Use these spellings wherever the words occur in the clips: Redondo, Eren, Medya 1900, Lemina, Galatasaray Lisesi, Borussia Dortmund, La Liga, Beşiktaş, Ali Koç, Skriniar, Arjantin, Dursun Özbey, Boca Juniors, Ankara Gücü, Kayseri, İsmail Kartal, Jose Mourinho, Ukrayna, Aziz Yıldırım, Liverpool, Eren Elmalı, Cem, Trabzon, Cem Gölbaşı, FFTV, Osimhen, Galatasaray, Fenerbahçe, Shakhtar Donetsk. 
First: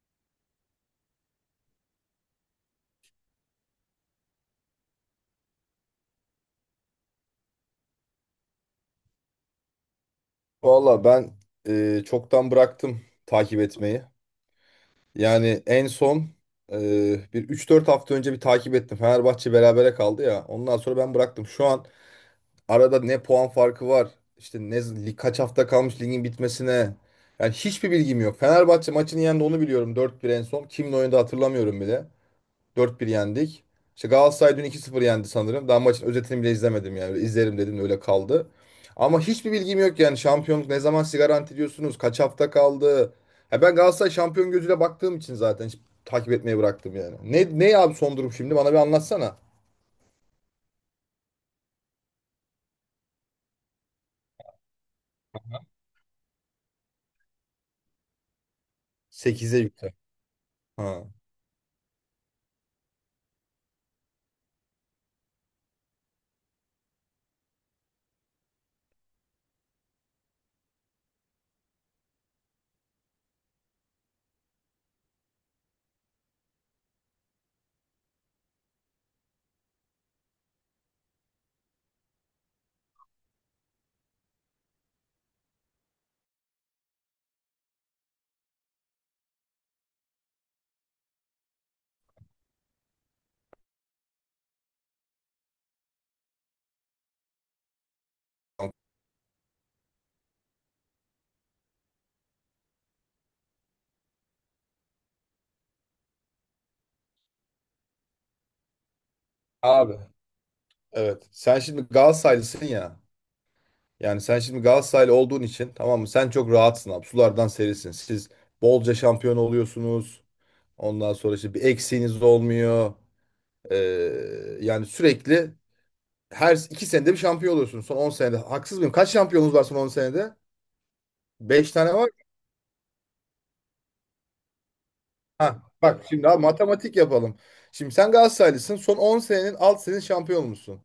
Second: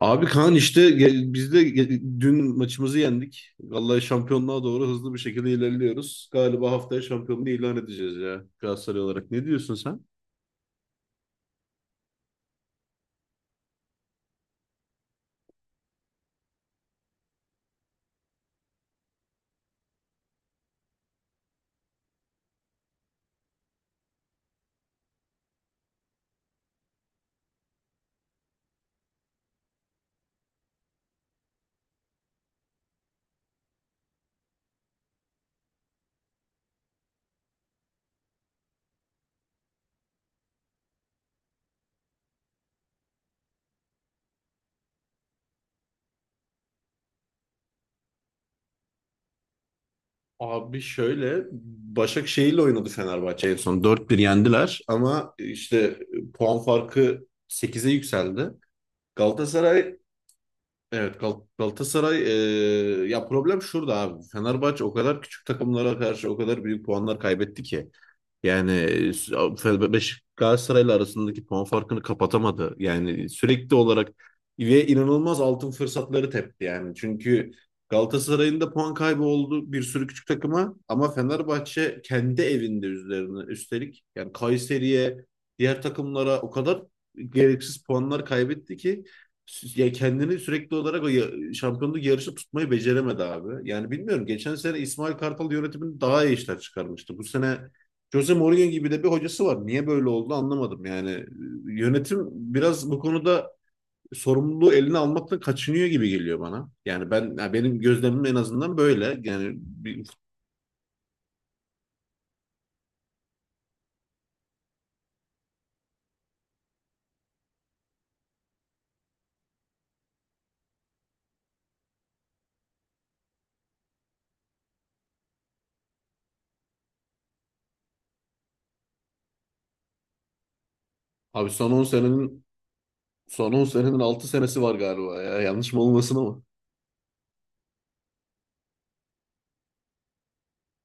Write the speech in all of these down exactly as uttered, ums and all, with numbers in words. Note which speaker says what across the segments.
Speaker 1: Abi Kaan işte ge- biz de ge- dün maçımızı yendik. Vallahi şampiyonluğa doğru hızlı bir şekilde ilerliyoruz. Galiba haftaya şampiyonluğu ilan edeceğiz ya Galatasaray olarak. Ne diyorsun sen?
Speaker 2: Valla ben e, çoktan bıraktım takip etmeyi. Yani en son e, bir üç dört hafta önce bir takip ettim. Fenerbahçe berabere kaldı ya. Ondan sonra ben bıraktım. Şu an arada ne puan farkı var? İşte ne lig- kaç hafta kalmış ligin bitmesine? Yani hiçbir bilgim yok. Fenerbahçe maçını yendi, onu biliyorum, dört bir en son. Kimle oynadı hatırlamıyorum bile. dört bir yendik. İşte Galatasaray dün iki sıfır yendi sanırım. Daha maçın özetini bile izlemedim yani. Öyle izlerim dedim de öyle kaldı. Ama hiçbir bilgim yok yani. Şampiyonluk ne zaman siz garanti ediyorsunuz? Kaç hafta kaldı? Ya ben Galatasaray şampiyon gözüyle baktığım için zaten hiç takip etmeyi bıraktım yani. Ne, ne abi son durum şimdi? Bana bir anlatsana.
Speaker 1: Abi şöyle, Başakşehir'le oynadı Fenerbahçe en son. dört bir yendiler, ama işte puan farkı sekize yükseldi.
Speaker 2: Sekize yükle.
Speaker 1: Galatasaray.
Speaker 2: Ha.
Speaker 1: Evet, Gal- Galatasaray e, ya problem şurada abi. Fenerbahçe o kadar küçük takımlara karşı o kadar büyük puanlar kaybetti ki. Yani Fe- Beş Galatasaray'la arasındaki puan farkını kapatamadı. Yani sürekli olarak ve inanılmaz altın fırsatları tepti yani. Çünkü Galatasaray'ın da puan kaybı oldu bir sürü küçük takıma, ama Fenerbahçe kendi evinde üzerine üstelik, yani Kayseri'ye, diğer takımlara o kadar gereksiz puanlar kaybetti ki sü- ya kendini sürekli olarak o ya- şampiyonluk yarışı tutmayı beceremedi abi. Yani bilmiyorum, geçen sene İsmail Kartal yönetimini daha iyi işler çıkarmıştı. Bu sene Jose Mourinho gibi de bir hocası var. Niye böyle oldu anlamadım yani. E, Yönetim biraz bu konuda sorumluluğu eline almaktan kaçınıyor gibi geliyor bana. Yani ben, ya benim gözlemim en azından böyle. Yani
Speaker 2: Abi
Speaker 1: bir,
Speaker 2: evet. Sen şimdi Galatasaraylısın ya. Yani sen şimdi Galatasaraylı olduğun için, tamam mı, sen çok rahatsın abi. Sulardan serisin. Siz bolca şampiyon oluyorsunuz. Ondan sonra işte bir eksiğiniz olmuyor. Ee, yani sürekli her iki senede bir şampiyon oluyorsunuz. Son on senede. Haksız mıyım? Kaç şampiyonunuz var son on senede?
Speaker 1: abi son
Speaker 2: Beş
Speaker 1: on
Speaker 2: tane var.
Speaker 1: senenin son on senenin altı senesi var galiba ya.
Speaker 2: Ha,
Speaker 1: Yanlış mı
Speaker 2: bak
Speaker 1: olmasın
Speaker 2: şimdi
Speaker 1: ama.
Speaker 2: abi matematik yapalım. Şimdi sen Galatasaraylısın. Son on senenin alt senin şampiyon olmuşsun.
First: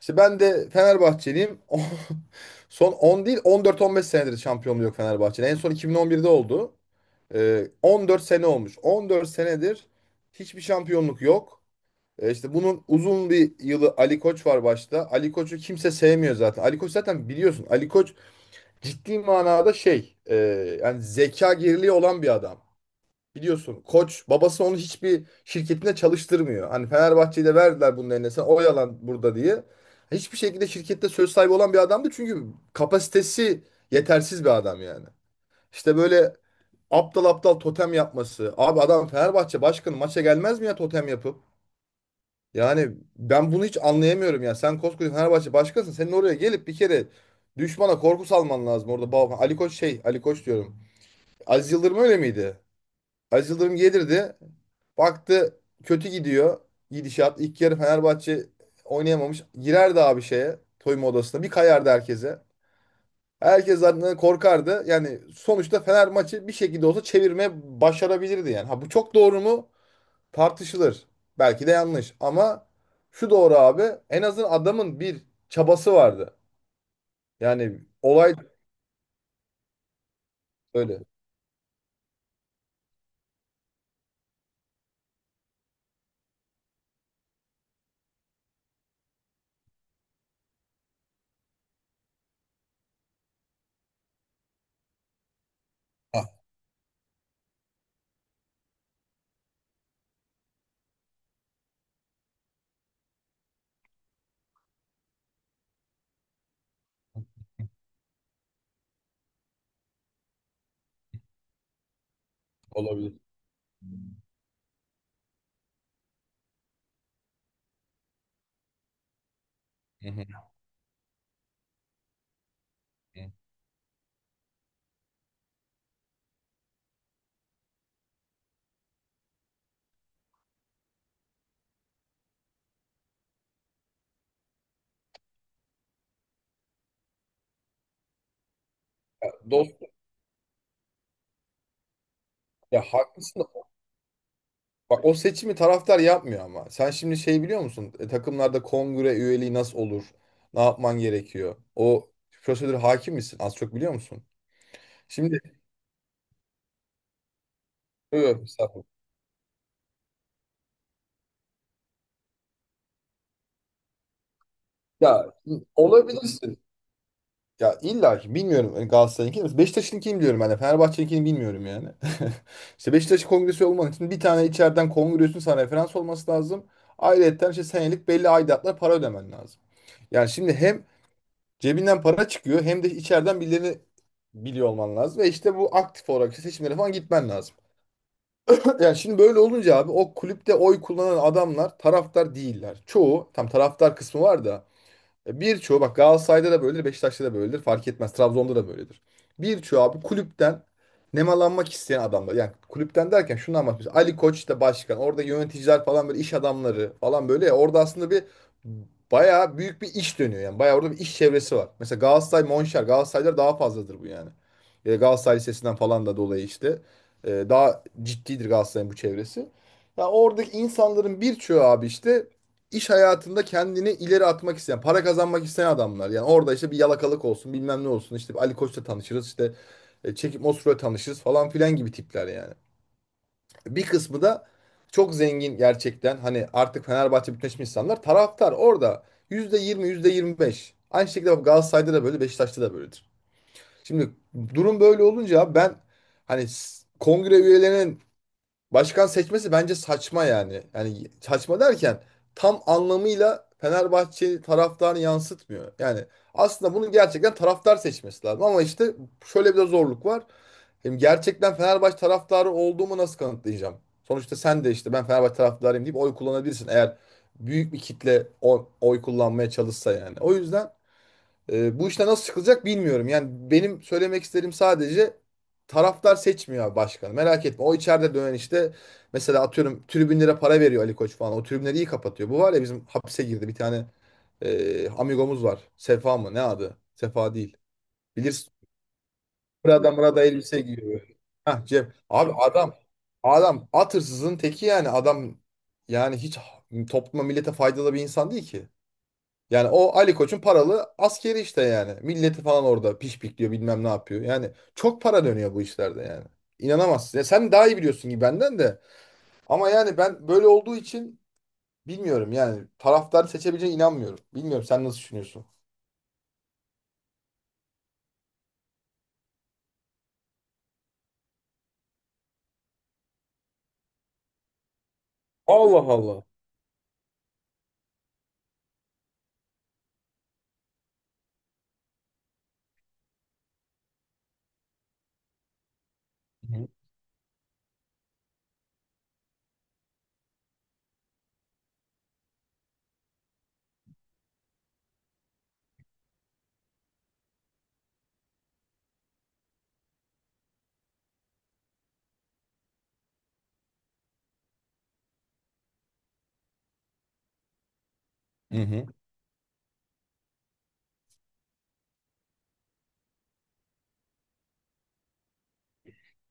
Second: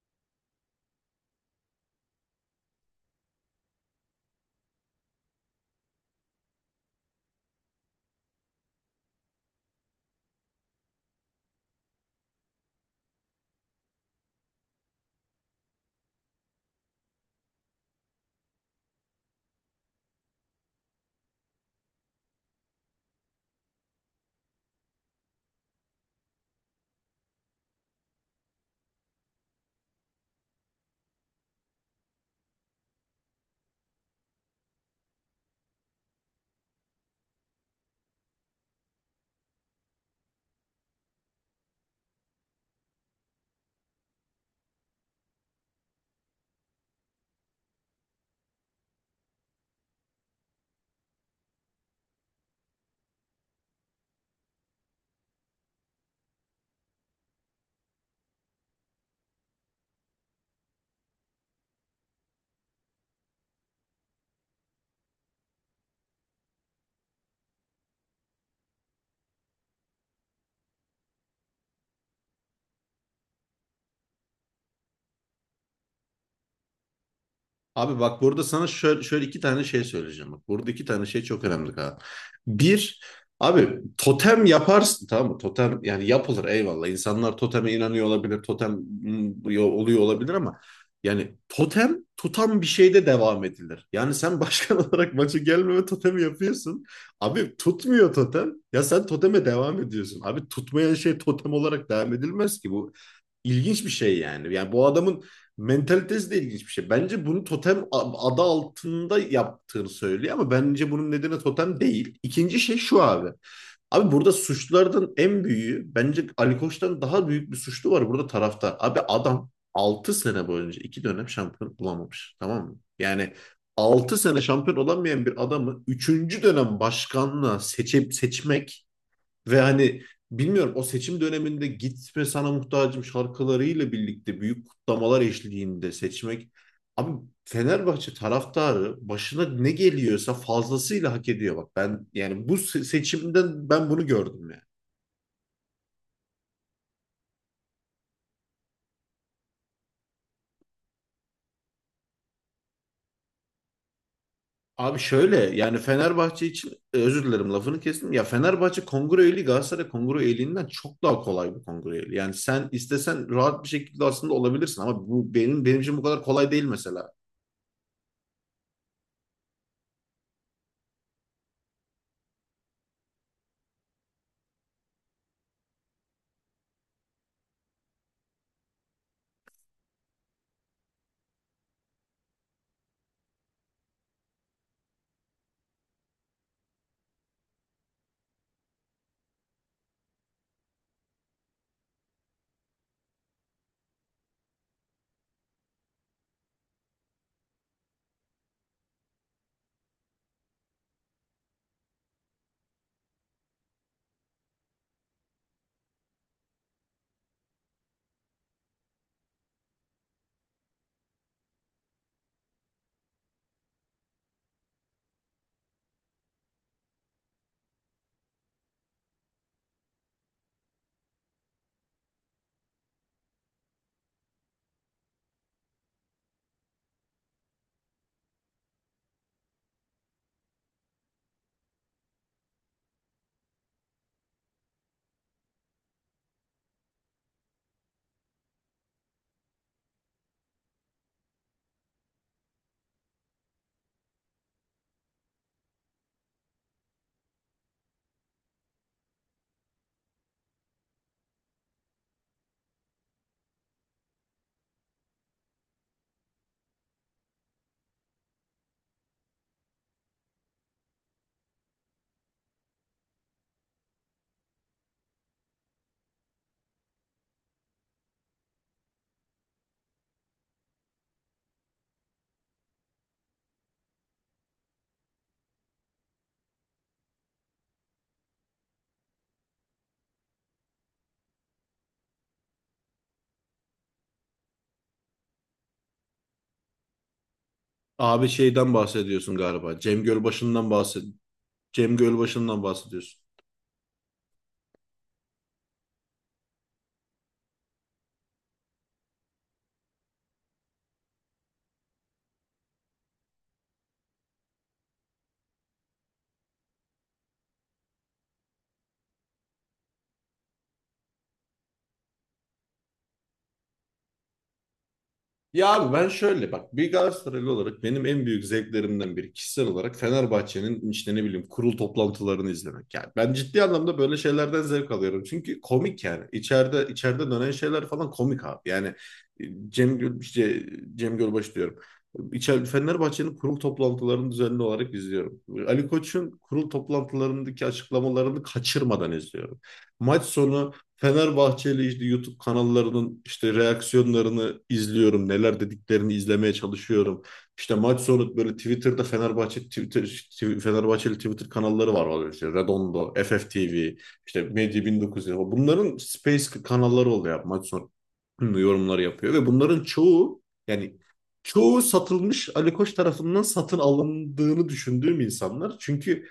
Speaker 2: İşte ben de Fenerbahçeliyim. Son on değil, on dört on beş senedir şampiyonluğu yok Fenerbahçe'nin. En son iki bin on birde oldu. Ee, on dört sene olmuş. On dört senedir hiçbir şampiyonluk yok. E işte bunun uzun bir yılı Ali Koç var başta. Ali Koç'u kimse sevmiyor zaten. Ali Koç zaten biliyorsun. Ali Koç ciddi manada şey, e, yani zeka geriliği olan bir adam. Biliyorsun Koç babası onu hiçbir şirketinde çalıştırmıyor. Hani Fenerbahçe'yi de verdiler bunun eline. Sen oyalan burada diye. Hiçbir şekilde şirkette söz sahibi olan bir adamdı. Çünkü kapasitesi yetersiz bir adam yani. İşte böyle aptal aptal totem yapması. Abi adam Fenerbahçe başkanı maça gelmez mi ya totem yapıp? Yani ben bunu hiç anlayamıyorum ya. Sen koskoca Fenerbahçe başkasın. Senin oraya gelip bir kere düşmana korku salman lazım orada. Ba- Ali Koç şey, Ali Koç diyorum. Aziz Yıldırım öyle miydi? Aziz Yıldırım gelirdi. Baktı kötü gidiyor gidişat. İlk yarı Fenerbahçe oynayamamış. Girerdi abi şeye, soyunma odasına. Bir kayardı herkese. Herkes zaten korkardı. Yani sonuçta Fener maçı bir şekilde olsa çevirmeye başarabilirdi yani. Ha bu çok doğru mu? Tartışılır. Belki de yanlış. Ama şu doğru abi. En azından adamın bir çabası vardı. Yani
Speaker 1: Abi bak,
Speaker 2: olay
Speaker 1: burada sana şöyle, şöyle iki tane şey söyleyeceğim. Bak, burada iki
Speaker 2: öyle.
Speaker 1: tane şey çok önemli, Kaan. Bir, abi totem yaparsın, tamam mı? Totem yani yapılır, eyvallah. İnsanlar toteme inanıyor olabilir, totem mm, yo- oluyor olabilir, ama yani totem tutan bir şeyde devam edilir. Yani sen başkan olarak maça gelmeme
Speaker 2: Ha,
Speaker 1: totemi yapıyorsun. Abi tutmuyor totem. Ya sen toteme devam ediyorsun. Abi tutmayan şey totem olarak devam edilmez ki bu. İlginç bir şey yani. Yani bu adamın mentalitesi de ilginç bir şey. Bence bunu totem a- adı altında yaptığını söylüyor, ama bence bunun nedeni totem değil. İkinci şey şu
Speaker 2: olabilir.
Speaker 1: abi. Abi burada suçlulardan en büyüğü, bence Ali Koç'tan daha büyük bir suçlu var burada: taraftar. Abi adam
Speaker 2: Hı
Speaker 1: altı
Speaker 2: hı
Speaker 1: sene boyunca iki dönem şampiyon olamamış, tamam mı?
Speaker 2: hı.
Speaker 1: Yani altı sene şampiyon olamayan bir adamı üçüncü dönem başkanlığa seçip seçmek ve hani, bilmiyorum, o seçim döneminde Gitme Sana Muhtacım şarkılarıyla birlikte büyük kutlamalar eşliğinde seçmek. Abi Fenerbahçe taraftarı
Speaker 2: Ya
Speaker 1: başına ne
Speaker 2: Dost,
Speaker 1: geliyorsa fazlasıyla hak ediyor, bak. Ben yani bu
Speaker 2: ya
Speaker 1: se-
Speaker 2: haklısın. da-
Speaker 1: seçimden ben bunu gördüm yani.
Speaker 2: Bak, o seçimi taraftar yapmıyor ama. Sen şimdi şey biliyor musun? E, takımlarda kongre üyeliği nasıl olur? Ne yapman gerekiyor? O prosedür hakim misin? Az çok biliyor musun?
Speaker 1: Abi şöyle,
Speaker 2: Şimdi.
Speaker 1: yani Fenerbahçe için, e, özür dilerim, lafını kestim. Ya
Speaker 2: Yok,
Speaker 1: Fenerbahçe
Speaker 2: estağfurullah.
Speaker 1: kongre üyeliği Galatasaray kongre üyeliğinden çok daha kolay bir kongre üyeliği. Yani sen istesen rahat bir şekilde aslında olabilirsin, ama bu
Speaker 2: Ya
Speaker 1: benim benim için bu kadar kolay
Speaker 2: olabilirsin.
Speaker 1: değil mesela.
Speaker 2: Ya illa ki bilmiyorum hani Galatasaray'ınkini, mi? Beşiktaş'ınkini biliyorum ben de. Fenerbahçe'ninkini bilmiyorum yani. İşte Beşiktaş kongresi olman için bir tane içeriden kongresin sana referans olması lazım. Ayrıca işte senelik belli aidatlar, para ödemen lazım. Yani şimdi hem cebinden para çıkıyor hem de içeriden birilerini biliyor olman lazım. Ve işte bu, aktif olarak işte seçimlere falan gitmen lazım. Yani şimdi böyle olunca abi, o kulüpte oy kullanan adamlar taraftar değiller. Çoğu, tam taraftar kısmı var da e, birçoğu, bak, Galatasaray'da da böyledir, Beşiktaş'ta da böyledir. Fark etmez. Trabzon'da da böyledir. Birçoğu abi kulüpten nemalanmak isteyen adamlar. Yani kulüpten derken şunu anlatmış. Ali Koç da başkan. Orada yöneticiler falan böyle, iş adamları falan böyle. Ya, orada aslında bir bayağı büyük bir iş dönüyor. Yani bayağı orada bir iş çevresi var. Mesela Galatasaray Monşer. Galatasaray'da daha fazladır bu yani. E, Galatasaray Lisesi'nden falan da dolayı işte. E, daha ciddidir Galatasaray'ın bu çevresi. Ya oradaki insanların birçoğu abi işte iş hayatında kendini ileri atmak isteyen, para kazanmak isteyen adamlar. Yani orada işte bir yalakalık olsun, bilmem ne olsun. İşte bir Ali Koç'la tanışırız, işte e, Çekip Mosfet'le tanışırız falan filan gibi tipler yani. Bir kısmı da çok zengin gerçekten. Hani artık Fenerbahçe bütünleşmiş insanlar, taraftar orada yüzde yüzde yirmi, yüzde yirmi beş. Aynı şekilde bak, Galatasaray'da da böyle, Beşiktaş'ta da böyledir. Şimdi durum böyle olunca ben hani s- kongre üyelerinin başkan seçmesi bence saçma yani. Yani saçma derken, tam anlamıyla Fenerbahçe taraftarını yansıtmıyor. Yani aslında bunu gerçekten taraftar seçmesi lazım. Ama işte şöyle bir de zorluk var. Hem gerçekten Fenerbahçe taraftarı olduğumu nasıl kanıtlayacağım? Sonuçta sen de işte "ben Fenerbahçe taraftarıyım" deyip oy kullanabilirsin, eğer büyük bir kitle o- oy kullanmaya çalışsa yani. O yüzden e, bu işte nasıl çıkılacak bilmiyorum. Yani benim söylemek istediğim sadece, taraftar seçmiyor abi başkanı. Merak etme. O içeride dönen işte, mesela atıyorum, tribünlere para veriyor Ali Koç falan. O tribünleri iyi kapatıyor. Bu var ya, bizim hapse girdi bir tane e, amigomuz var. Sefa mı? Ne adı? Sefa değil.
Speaker 1: Abi
Speaker 2: Bilirsin.
Speaker 1: şeyden bahsediyorsun galiba.
Speaker 2: Burada
Speaker 1: Cem
Speaker 2: burada elbise
Speaker 1: Gölbaşı'ndan
Speaker 2: giyiyor
Speaker 1: bahsed
Speaker 2: böyle. Hah, Cem.
Speaker 1: Cem
Speaker 2: Abi
Speaker 1: Gölbaşı'ndan
Speaker 2: adam
Speaker 1: bahsediyorsun.
Speaker 2: adam at hırsızın teki yani. Adam yani hiç topluma, millete faydalı bir insan değil ki. Yani o Ali Koç'un paralı askeri işte yani. Milleti falan orada pişpikliyor, bilmem ne yapıyor. Yani çok para dönüyor bu işlerde yani. İnanamazsın. Ya sen daha iyi biliyorsun gibi benden de. Ama yani ben böyle olduğu için bilmiyorum yani. Taraftar seçebileceğine inanmıyorum. Bilmiyorum, sen nasıl düşünüyorsun?
Speaker 1: Ya abi ben şöyle bak, bir Galatasaraylı olarak benim en büyük zevklerimden biri kişisel olarak Fenerbahçe'nin, işte ne bileyim, kurul toplantılarını izlemek. Yani ben ciddi anlamda böyle şeylerden zevk alıyorum. Çünkü
Speaker 2: Allah
Speaker 1: komik yani.
Speaker 2: Allah.
Speaker 1: İçeride içeride dönen şeyler falan komik abi. Yani e, Cem Göl, işte Cem Gölbaş diyorum. İçeride Fenerbahçe'nin kurul toplantılarını düzenli olarak izliyorum. Ali Koç'un
Speaker 2: Hı hı.
Speaker 1: kurul toplantılarındaki açıklamalarını kaçırmadan izliyorum. Maç sonu Fenerbahçeli işte YouTube kanallarının işte reaksiyonlarını izliyorum. Neler dediklerini izlemeye çalışıyorum. İşte maç sonu böyle Twitter'da Fenerbahçe Twitter Tw- Fenerbahçeli Twitter kanalları var. Var işte Redondo, F F T V, işte Medya bin dokuz yüz. Bunların Space kanalları oluyor. Maç sonu
Speaker 2: Hı.
Speaker 1: yorumları yapıyor ve bunların çoğu, yani çoğu satılmış, Ali Koç tarafından satın alındığını düşündüğüm insanlar. Çünkü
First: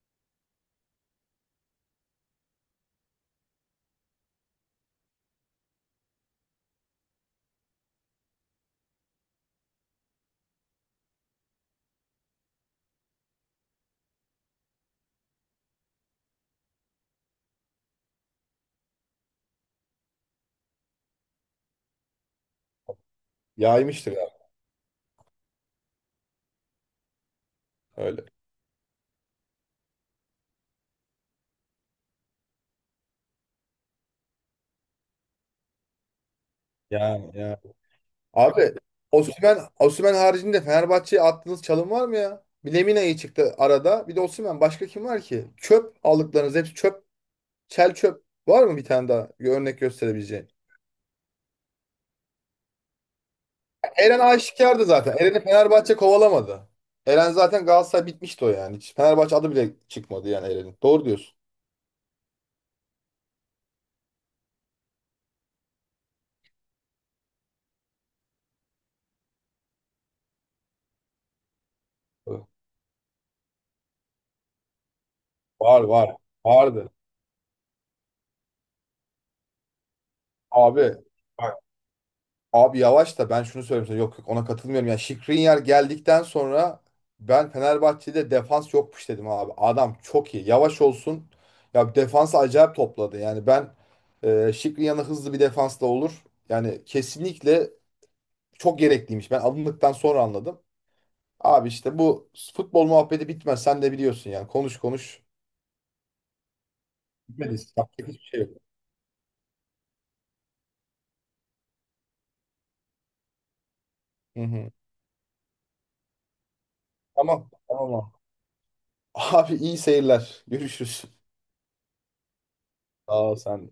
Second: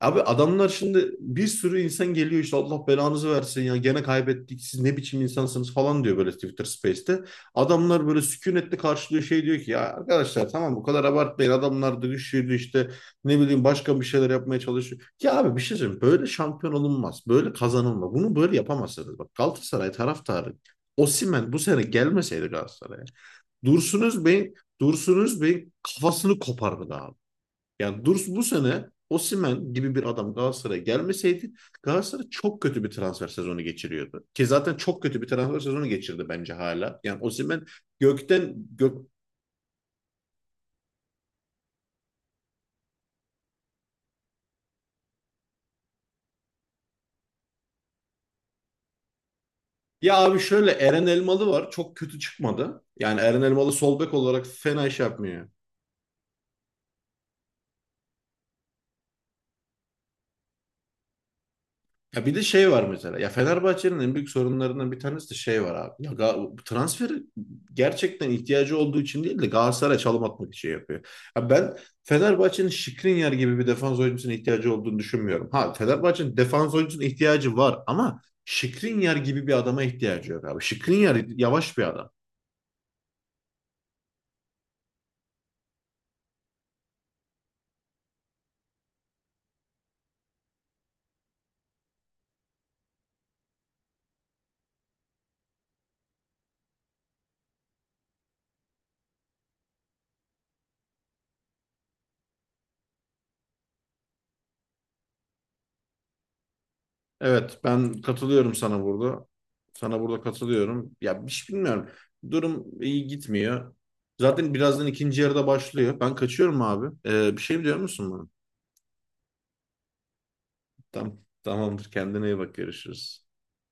Speaker 1: abi adamlar, şimdi bir sürü insan geliyor, işte "Allah belanızı versin ya, gene kaybettik, siz ne biçim insansınız" falan diyor böyle Twitter Space'te. Adamlar böyle sükunetle karşılıyor, şey diyor ki, "ya arkadaşlar, tamam, bu kadar abartmayın, adamlar da güçlüydü, işte ne bileyim", başka bir şeyler yapmaya çalışıyor. Ya abi, bir şey söyleyeyim, böyle şampiyon olunmaz, böyle kazanılmaz, bunu böyle yapamazsınız, bak. Galatasaray taraftarı, Osimhen bu sene gelmeseydi Galatasaray'a, Dursun
Speaker 2: Yaymıştır abi,
Speaker 1: Özbey'in Dursun Özbey'in kafasını kopardı, yani
Speaker 2: öyle.
Speaker 1: Durs, bu sene Osimhen gibi bir adam Galatasaray'a gelmeseydi, Galatasaray çok kötü bir transfer sezonu geçiriyordu. Ki zaten çok kötü bir transfer sezonu geçirdi bence hala. Yani
Speaker 2: Yani ya.
Speaker 1: Osimhen gökten
Speaker 2: Abi
Speaker 1: gök
Speaker 2: Osimhen, Osimhen haricinde Fenerbahçe'ye attığınız çalım var mı ya? Bir Lemina iyi çıktı arada. Bir de Osimhen. Başka kim var ki? Çöp aldıklarınız, hepsi çöp. Çel çöp var mı bir tane daha, bir örnek
Speaker 1: ya abi
Speaker 2: gösterebileceğin?
Speaker 1: şöyle, Eren Elmalı var. Çok kötü çıkmadı. Yani Eren Elmalı sol bek
Speaker 2: Eren
Speaker 1: olarak
Speaker 2: aşikardı
Speaker 1: fena iş
Speaker 2: zaten. Eren'i
Speaker 1: yapmıyor.
Speaker 2: Fenerbahçe kovalamadı. Eren zaten Galatasaray bitmişti o yani. Hiç Fenerbahçe adı bile çıkmadı yani Eren'in. Doğru diyorsun.
Speaker 1: Ya bir de şey var mesela. Ya Fenerbahçe'nin en büyük sorunlarından bir tanesi de şey var abi. Ya Ga- transfer gerçekten ihtiyacı olduğu için değil de Galatasaray'a çalım atmak için yapıyor. Ya ben
Speaker 2: Evet.
Speaker 1: Fenerbahçe'nin Skriniar gibi bir defans oyuncusuna ihtiyacı olduğunu düşünmüyorum. Ha,
Speaker 2: Var var.
Speaker 1: Fenerbahçe'nin defans
Speaker 2: Vardı.
Speaker 1: oyuncusuna ihtiyacı var, ama Skriniar gibi bir adama ihtiyacı yok abi.
Speaker 2: Abi
Speaker 1: Skriniar
Speaker 2: bak,
Speaker 1: yavaş bir adam.
Speaker 2: abi yavaş da, ben şunu söyleyeyim sana. Yok yok, ona katılmıyorum. Yani Skriniar geldikten sonra ben "Fenerbahçe'de defans yokmuş" dedim abi. Adam çok iyi. Yavaş olsun. Ya, defansı acayip topladı. Yani ben e, Skriniar'ın hızlı bir defansla olur. Yani kesinlikle çok gerekliymiş. Ben alındıktan sonra anladım. Abi işte bu futbol muhabbeti bitmez. Sen de biliyorsun yani. Konuş konuş. Bitmedi.
Speaker 1: Evet, ben
Speaker 2: Yapacak hiçbir şey
Speaker 1: katılıyorum
Speaker 2: yok.
Speaker 1: sana burada. Sana burada katılıyorum. Ya, bir şey bilmiyorum. Durum iyi gitmiyor.
Speaker 2: Hı
Speaker 1: Zaten
Speaker 2: hı.
Speaker 1: birazdan ikinci yarıda başlıyor. Ben kaçıyorum abi. Ee, bir
Speaker 2: Tamam.
Speaker 1: şey mi diyor
Speaker 2: Tamam,
Speaker 1: musun
Speaker 2: abi.
Speaker 1: bana?
Speaker 2: Abi iyi seyirler. Görüşürüz.
Speaker 1: Tamam, tamamdır. Kendine iyi bak.
Speaker 2: Sağ
Speaker 1: Görüşürüz.
Speaker 2: ol sen de.